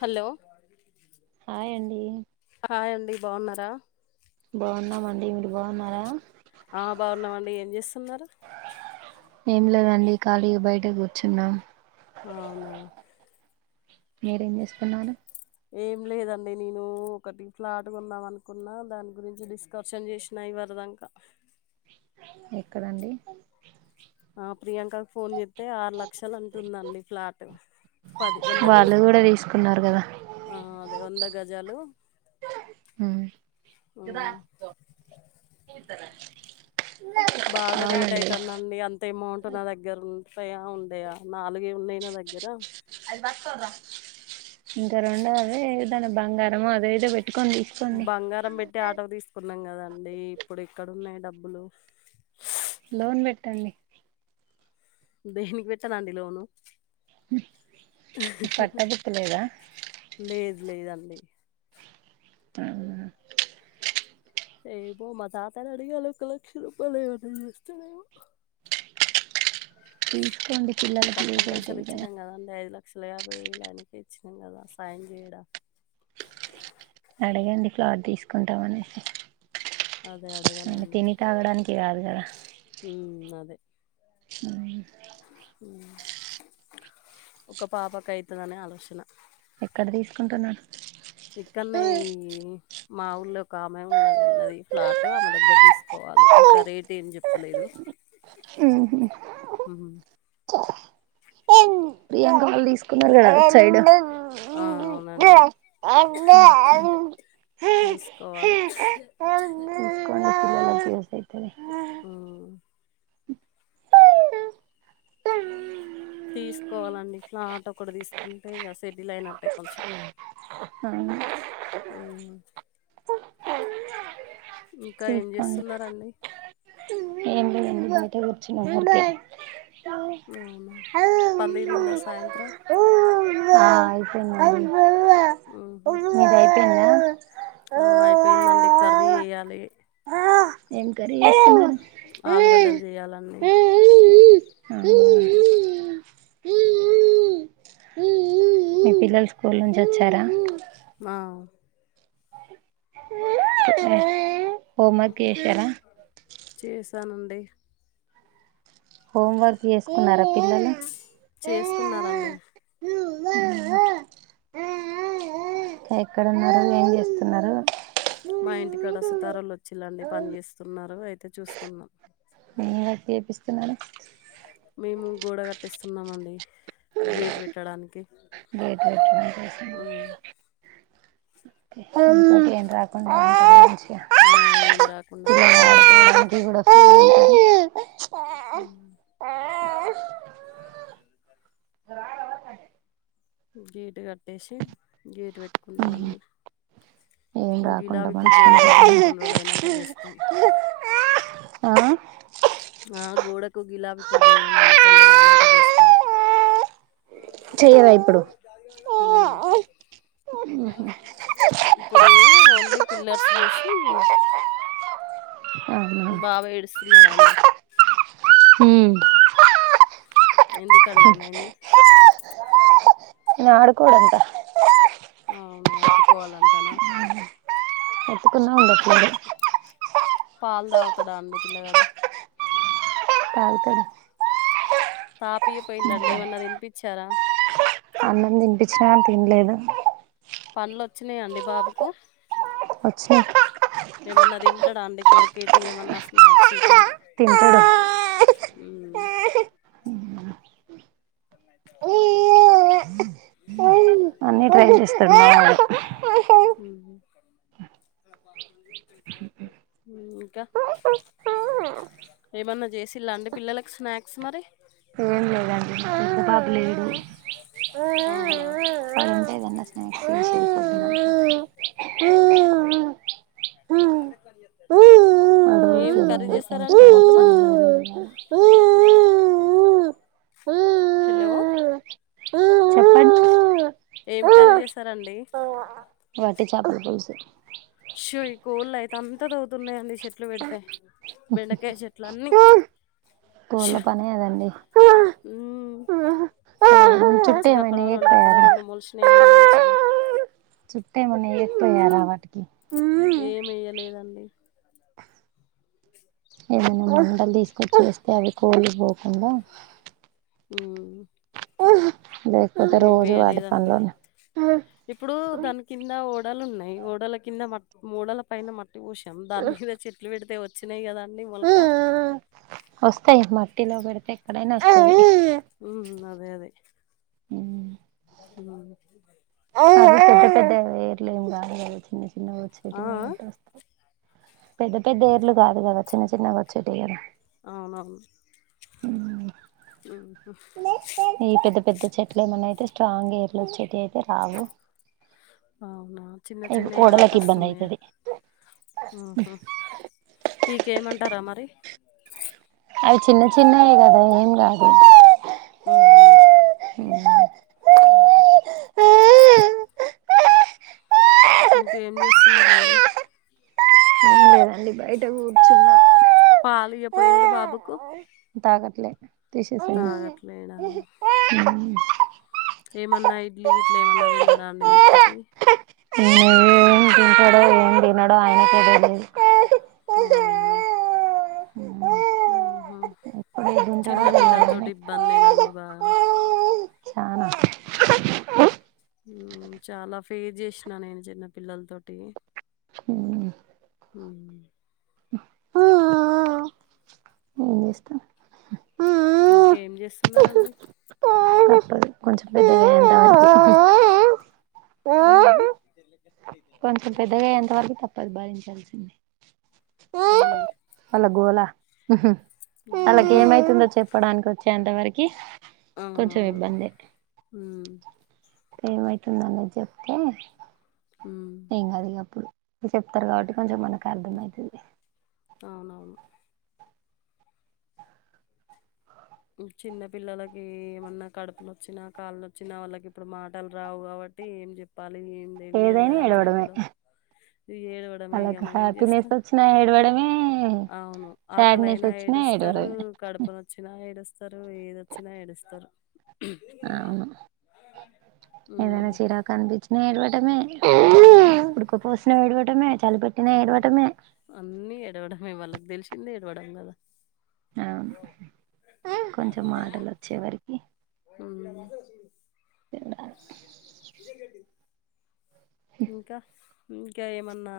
Hello hi అండి hi అండి బాగున్నారా బాగున్నామండి బాగున్నారా ఆ బాగున్నామండి ఏం చేస్తున్నారు ఏం లేదండి ఖాళీగా బయట కూర్చున్నా ఆ అవునా మీరేం చేస్తున్నారూ ఏం లేదండి నేను ఒకటి ఫ్లాట్ కొందాం అనుకున్నా దాని గురించి డిస్ కర్షన్ చేసినా ఇవరదాంక ఎక్కడండి ఆ ప్రియాంక కి ఫోన్ చేస్తే ఆరు లక్షలు అంటుందండి ఫ్లాట్ పది వందా గుం వాళ్ళు కూడా తీసుకున్నారు కదా ఆ అదే వంద గజాలు తార బాగా రేట్ అయితదండి అంత ఎమౌంట్ నా దగ్గర ఉంటయా ఉండయా నాలుగే ఉన్నాయి నా దగ్గర ఇంకా రెండ అదే ఏదన్నా బంగారము అదే ఏదో పెట్టుకోండి బంగారం పెట్టి ఆటో తీసుకున్నాం కదండి ఇప్పుడు ఎక్కడున్నాయి డబ్బులు లోన్ పెట్టండి దేనికి పెట్టనండి లోను పట్టబుక్ లేదా ప్లేజ్ లేదండి అ ఏమో మా తాతను అడిగ్యను ఒక లక్ష రూపాయలు ఇవ్వమని ఇస్తారేమో తీసుకోండి పిల్లలకి కట్నం యూజ్ పైస అవుతది ఇచ్చితాం కదా అండి అ ఐదులో లక్షల యాభై వేళా ఆయనకి ఇచ్చినాం కదా సాయం చేయడా అడగండి ఫ్లాట్ తీసుకుంటాం అనేసి అదే అ అడగాలండి తిని తాగడానికి కాదు కదా ఉమ్ అదే ఉమ్ ఒక పాపకి అయితదానే ఆలోచన ఎక్కడ తీసుకుంటున్నారూ ఇక్కడనే ఈ మా ఊళ్ళ ఒక ఆమె ఉన్నది అన్నది ఫ్లాట్ ఆమె దగ్గర తీసుకోవాలి ఇంకా రేట్ ఏం చెప్తలేదు చె హామ్ హమ్ ప్రియాంక వాళ్ళు తీసుకున్నారు కదా అటూ సైడ్ ఆ అే అవునండి అ తీసుకోవాలి పిల్లలకు యూస్ అయితది హామ్ అవును తీసుకోవాలండి ఫ్లాట్ ఒకటి తీసుకుంటే ఇక సెటిల్ అయినట్టే కొంచెం అవునా ఉమ్ ఇంకా ఏం తీసుకోండి చేస్తున్నారండి ఏం లేదండి బయటకు వచ్చినాక అవునా [unintelligible] హ ఆ పందిరిందా సాయంత్రం అయిపోయిందండి ఉహు. మీది అయిపోయిందా ఆ, అయిపోయిందండి కర్రీ చేయాలి ఏం కర్రీ ఉ ఆలుగడ్డలు చేయాలండి ఉ మీ పిల్లలు స్కూల్ నుంచి వచ్చారా. ఆ. డు హోంవర్క్ ఏశ్యర. చేశానండి. హోం వర్క్ చేస్తున్నారా పిల్లలు. చేసుకున్నారండి. ఇంకా ఎక్కడన్నారు ఏం చేస్తున్నారు. మా ఇంటికాడ సుతారలు వచ్చిలాండి పని చేస్తున్నారు అయితే చూస్తున్నాం. నే వక్తి చేపిస్తున్నాను మేము గోడ కట్టిస్తున్నామండి. గేట్ పెట్టడానికి. గేట్ పెట్టడం కోసం ఆ, ఏమి రాకుండా కడుతున్నామండి [unintelligible] ఉ. ఉంటది చ రాగవతనే. గేటు కట్టేసి గేటు పెట్టుకుంటాం అన్నీ. ఏం రాకుండా మ రోజులు అయినాక చేస్తాం ఆ. ఆ గోడకు గిలాబ ఇప్పుడు చేయమండి కొన్ని రోజు అయినాక చేస్తాం. చెయ్యవా ఇప్పుడు ఊ. ఇప్పుడు ఓన్లీ పిల్లర్స్ పోసి. అవునా బాబ ఏడుస్తున్నాడా అండి. ఉ. ఎందుకండీ మరి. న ఆడుకోడంత. అవునా ఎత్తుకోవాలంటానా. ఎతుకున్నా ఉండట్లేదు. పాలు తాగుతాడా అండి పిల్లగాడు. తాగుతడు. తాపియపోయిల్ళండి ఏమన్నా తినిపించారా. అన్నం తినిపించినా అని తినలేదు. పన్న్లువచ్చినాయండి బాబుకు. వచ్చినయ్. ఏమన్నా తింటాడా అండి కొరికేటి ఏమన్నా స్నాక్స్ ఇట్లా. తింటడు. ఉ. న్నీ ట్రై చేస్తడు. ఊ ఉ ఉ ఇంకా. ఏం ఏమన్న చేసిల్ల అండి పిల్లలకు స్నాక్స్ మరి. ఏం లేదండి. పెద్ద బాబు లేడు. అవునా వాడుంటే ఏదన్నా స్నాక్స్ ఊ హు. మూ ఊ ఏం అడవులకి కర్రీ చేస్తారండి పొద్దున. ఊ ఉ ఊ ఉ హెలో చెప్పండ్ ఏం కర్రి చేసారండి వట్టి చాపల పులుసు ఈ కోళ్ళయితే అంత తొవ్వుతున్నాయండి చెట్లు పెడితే బెండకాయ చెట్లన్నీ కోళ్ళ పనే అదండి మ్మ్ చుట్టూ మంచిగా ఏమైనా అక్కడో రొండు అక్కడో ఎయ్యకపోయారా రొండు మొల్షినయండి మంచిగా చుట్టేమ్మన్నా ఎయకపోయార వాటికి ఏమెయ్యలేదండి ఎమనిమస్ దాన్ తీసుకొచ్చేస్తే అవి కోళ్లు ఫోకుండా ఊ లేకపోతే రోజు వాటి వేయలేదండి పన్లోనే ఇప్పుడు దాని కింద ఓడలున్నయి ఓడల కింద మట్ ఓడల పైన మట్టి పోశాం దాని ఆ మీద చెట్ బెడితే వచ్చినయి గదండి మొల్క వస్తయి మట్టిలోబెడతే ఎక్కడైనా వస్తయి ఉ అదే అదే పెద్ద పెద్ద ఏర్లేం గాదు గదా చిన్న చిన్న ఆ? ఆ? గొచ్చేటివి గాబట్టి వస్తాయి పెద్ద పెద్ద ఓర్లు గాదు గదా చిన్న చిన్న గొచ్చేటియి గదా అవునవున్ ఈ పెద్ద పెద్ద చెట్లు ఏమన్నా అయితే స్ట్రాంగ్ ఏర్లు వొచ్చేటియి అయితే రావు అవునా చిన్న ఇవి చిన్నయి గాబట్టి ఓడలకు ఇబ్బంది వొస్తున్నయా అయితది ఊహు పీకేయమంటారా మరి అవి చిన్న చిన్నయే గదా ఏం గాదు ఊ ఉ ఊ ఊహు ఇంకేజేస్తున్నరండి ఏంలేదండి బయట కూర్చున్న పాలు ఇయ్యకపొయిల్లు బాబుకు తాగట్లే తీషేసిం తాగట్లేడా? ఏమన్నా ఇడ్లీ గిట్ల ఏమన్నా దినడా అండి మెత్తటి ఏం తింటడో ఏం దినడో ఆయనకె దెలీదు అవునా ఎప్పుడు ఏది తింటాడో చిన్న తెల్వదు పిల్లల తోటి ఆయనకి ఇబ్బందేనండి బా చాన ఊ చాలా ఫేస్ చేషినా నేను చిన్న పిల్లల్ తోటి ఊ ఊ ఏం చేస్తా ఇంకేం చేస్తున్నరండి కొంచం పెద్దగైన మ్మ్ఁ మ్ఁ కొంచెం పెద్దగా అయేంత వరకు తప్పదు భరించాల్సిందే అవునండి వాళ్ళ గోల వాళ్ళకి ఉహుం. ఏమైతుందో చెప్పడానికి వచ్చేంత వరకి కొంచెం అవునవును ఇబ్బందే హ్మ్ఁ ఏమైతుందొ అనేది చెప్తే ఉమ్ ఏం గాదిగ అప్పుడు చెప్తరు కాబట్టి కొంచెం మనకు అర్థమయితది. అవునవును చిన్న పిల్లలకి ఏమన్న కడుపులు నొచ్చిన, కాళ్లు నొచ్చిన, వాళ్ళకి ఇప్పుడు మాటలు రావు కాబట్టి ఏం చెప్ పాలి ఏం తెలియదు ఏదైనా గదా మనకు ఏడవడమే గూడ ఇగ ఏడవడమే ఇగ మనం ఏం చేస్త చ్చిన ఏడవడమే అవును సాడ్నెస్ ఆకలైనా వచ్చినా ఏడుస్తరూ ఏడవడమే కడు పు నొచ్చిన ఏడుస్తరు, ఏది వచ్చిన ఏడుస్తరు. అవును ఏదైన ఉమ్ చీరాకు అనిపించిన ఏడవటమే అవును ఉడక పోసిన ఏడవటమే చెలి పె మ్ఁ అన్నీ ఏడవడమే వాళ్ళకి తెలిసింది ఏడవడం కదా! అవును కొంచెం మాటలు వచ్చే వరికి మ్మ్ఁ ఏడవాలి ఇదే గంటి ఇంక ఇంకా ఏమన్నా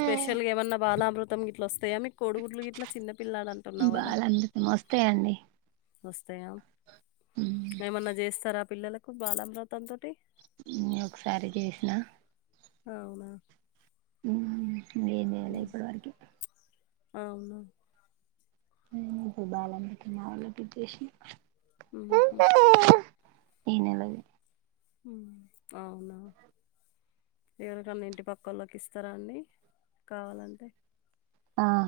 స్పెషల్గా ఏమన్న బాలామృ త్తం గిట్ల వస్తయా మీక్ కోడు గుడ్లు గిట్ల చిన్న పిల్లల బాలామృతం వస్తయండి వస్తయా ఏమన్న చేస్తరా పిల్లలకు బాలమృతం తోటి మ్ ఒకసారి జేసిన అవునా మ్ఁ ఇగెం జెరూసలేం ఇప్పటి వరకి అవున మ్మ్ ఇప్పుడు బాలామృతం మా వాళ్లకు గిట్లేసి మ్మ్ హు ఈ నెలది మ్ఁ అవునా ఏవిటన్న ఇంటి పక్కోల్లకి ఇస్తరా అడి కావాలంటే? ఆఁ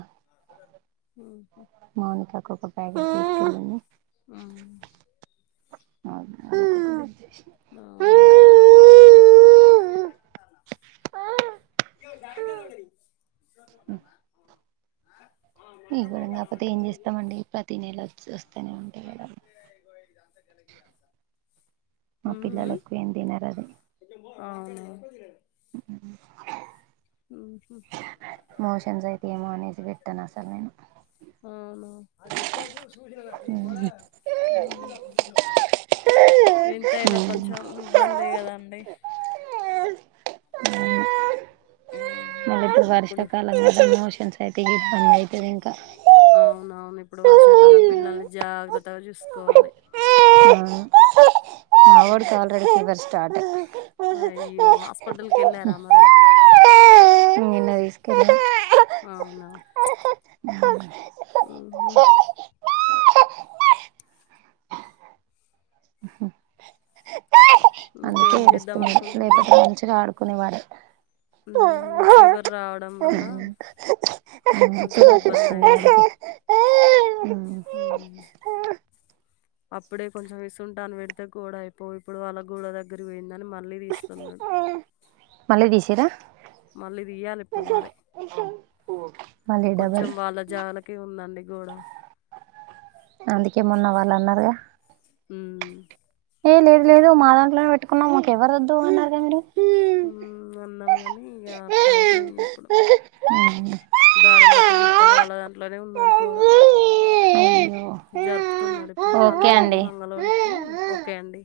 మ్ఁ హ్ఁ మౌనికాకు ఒక ప్యాకెట్ ఇస్తానండి ఉమ్, [inaudible] అవునా ఇయ జారంగా నోడి ఇవ్వడం కాకపోతే ఏం చేస్తమండి ప్రతి నెల వస్తనే ఉంటయి నంతే ఇ ఇద అంత గలకి అంత మా పిల్లలు ఎక్కువ ఏం తినరు అది అవున ఉహు మోషన్స్ అయితే ఏమో అనేసి పెట్టను అసలు నేను అవునా ఆడికి కెట్టికెళ్తం చూసిన ఈ గోల ఉమ్ మ్ జూస అప్పుడు ఎంతయినా కొంచెం ఇబ్బందే ఉమ్. కదాండి ఉమ్ మళ్ళ ఇప్పుడు వర్ష కాలం మోషన్స్ అయితయి ఇబ్బంది అయితది ఇంకా అవునవును ఇప్పుడు వర్షాకాలం పిల్లల్ని జాగ్రత్తగా చూసుకోవాలి మా వోడికి ఆల్రెడీ ఫీవర్ స్టార్ట్ అయ్పోయి ఆయ్యో హాస్పిటల్కి ఎళ్ళరా మరి నిన్న తీసుకెళ్ళాం అవునా మ్ హు అందుకే ఇంకేం చేద్దాం ఏడుస్తున్నాడు లేపోతే అనుకుంటున్నారు మంచిగ ఆడుకునేవాడు హ్మ్ ఫీవర్ రావడం వల్ల ఇ కొంచెం ఇబ్బంది అయిందా ఉమ్. అప్పుడే కొంచెం ఇసుంటాను పెడితే గోడ అయిపోవు ఇప్పుడు అళ్ళ గూడ దగ్గర పోయిందని మళ్ళీ తీస్తున్నాడు మళ్ళీ తిసిర్రా మళ్ళీదియ్యాలి ఇప్పుడు మరి మళ్ళీ డబల్ కొంచెం వాళ్ళ జాలకి ఉందండి గోడ అందుకేమన్నా వాళ్ళు అన్నారుగా హ్మ్. ఏ లేదు లేదు మా దాంట్లోనే పెట్టుకున్నాం మాకు ఎవరు వద్దు అన్నారుగ మీరు హ్మ్ అన్నాం అని ఇగ అట్లా అయిపోయింది ఇప్పుడు దారం బట్టి చుస్తే వాళ్ళ దాంట్లోనే ఉన్నది గోడ అయ్యో జరుపుతున్నాడు ఇప్పుడు ఓకే పన్లేని అండి మంగళోడికి ఓకే అండి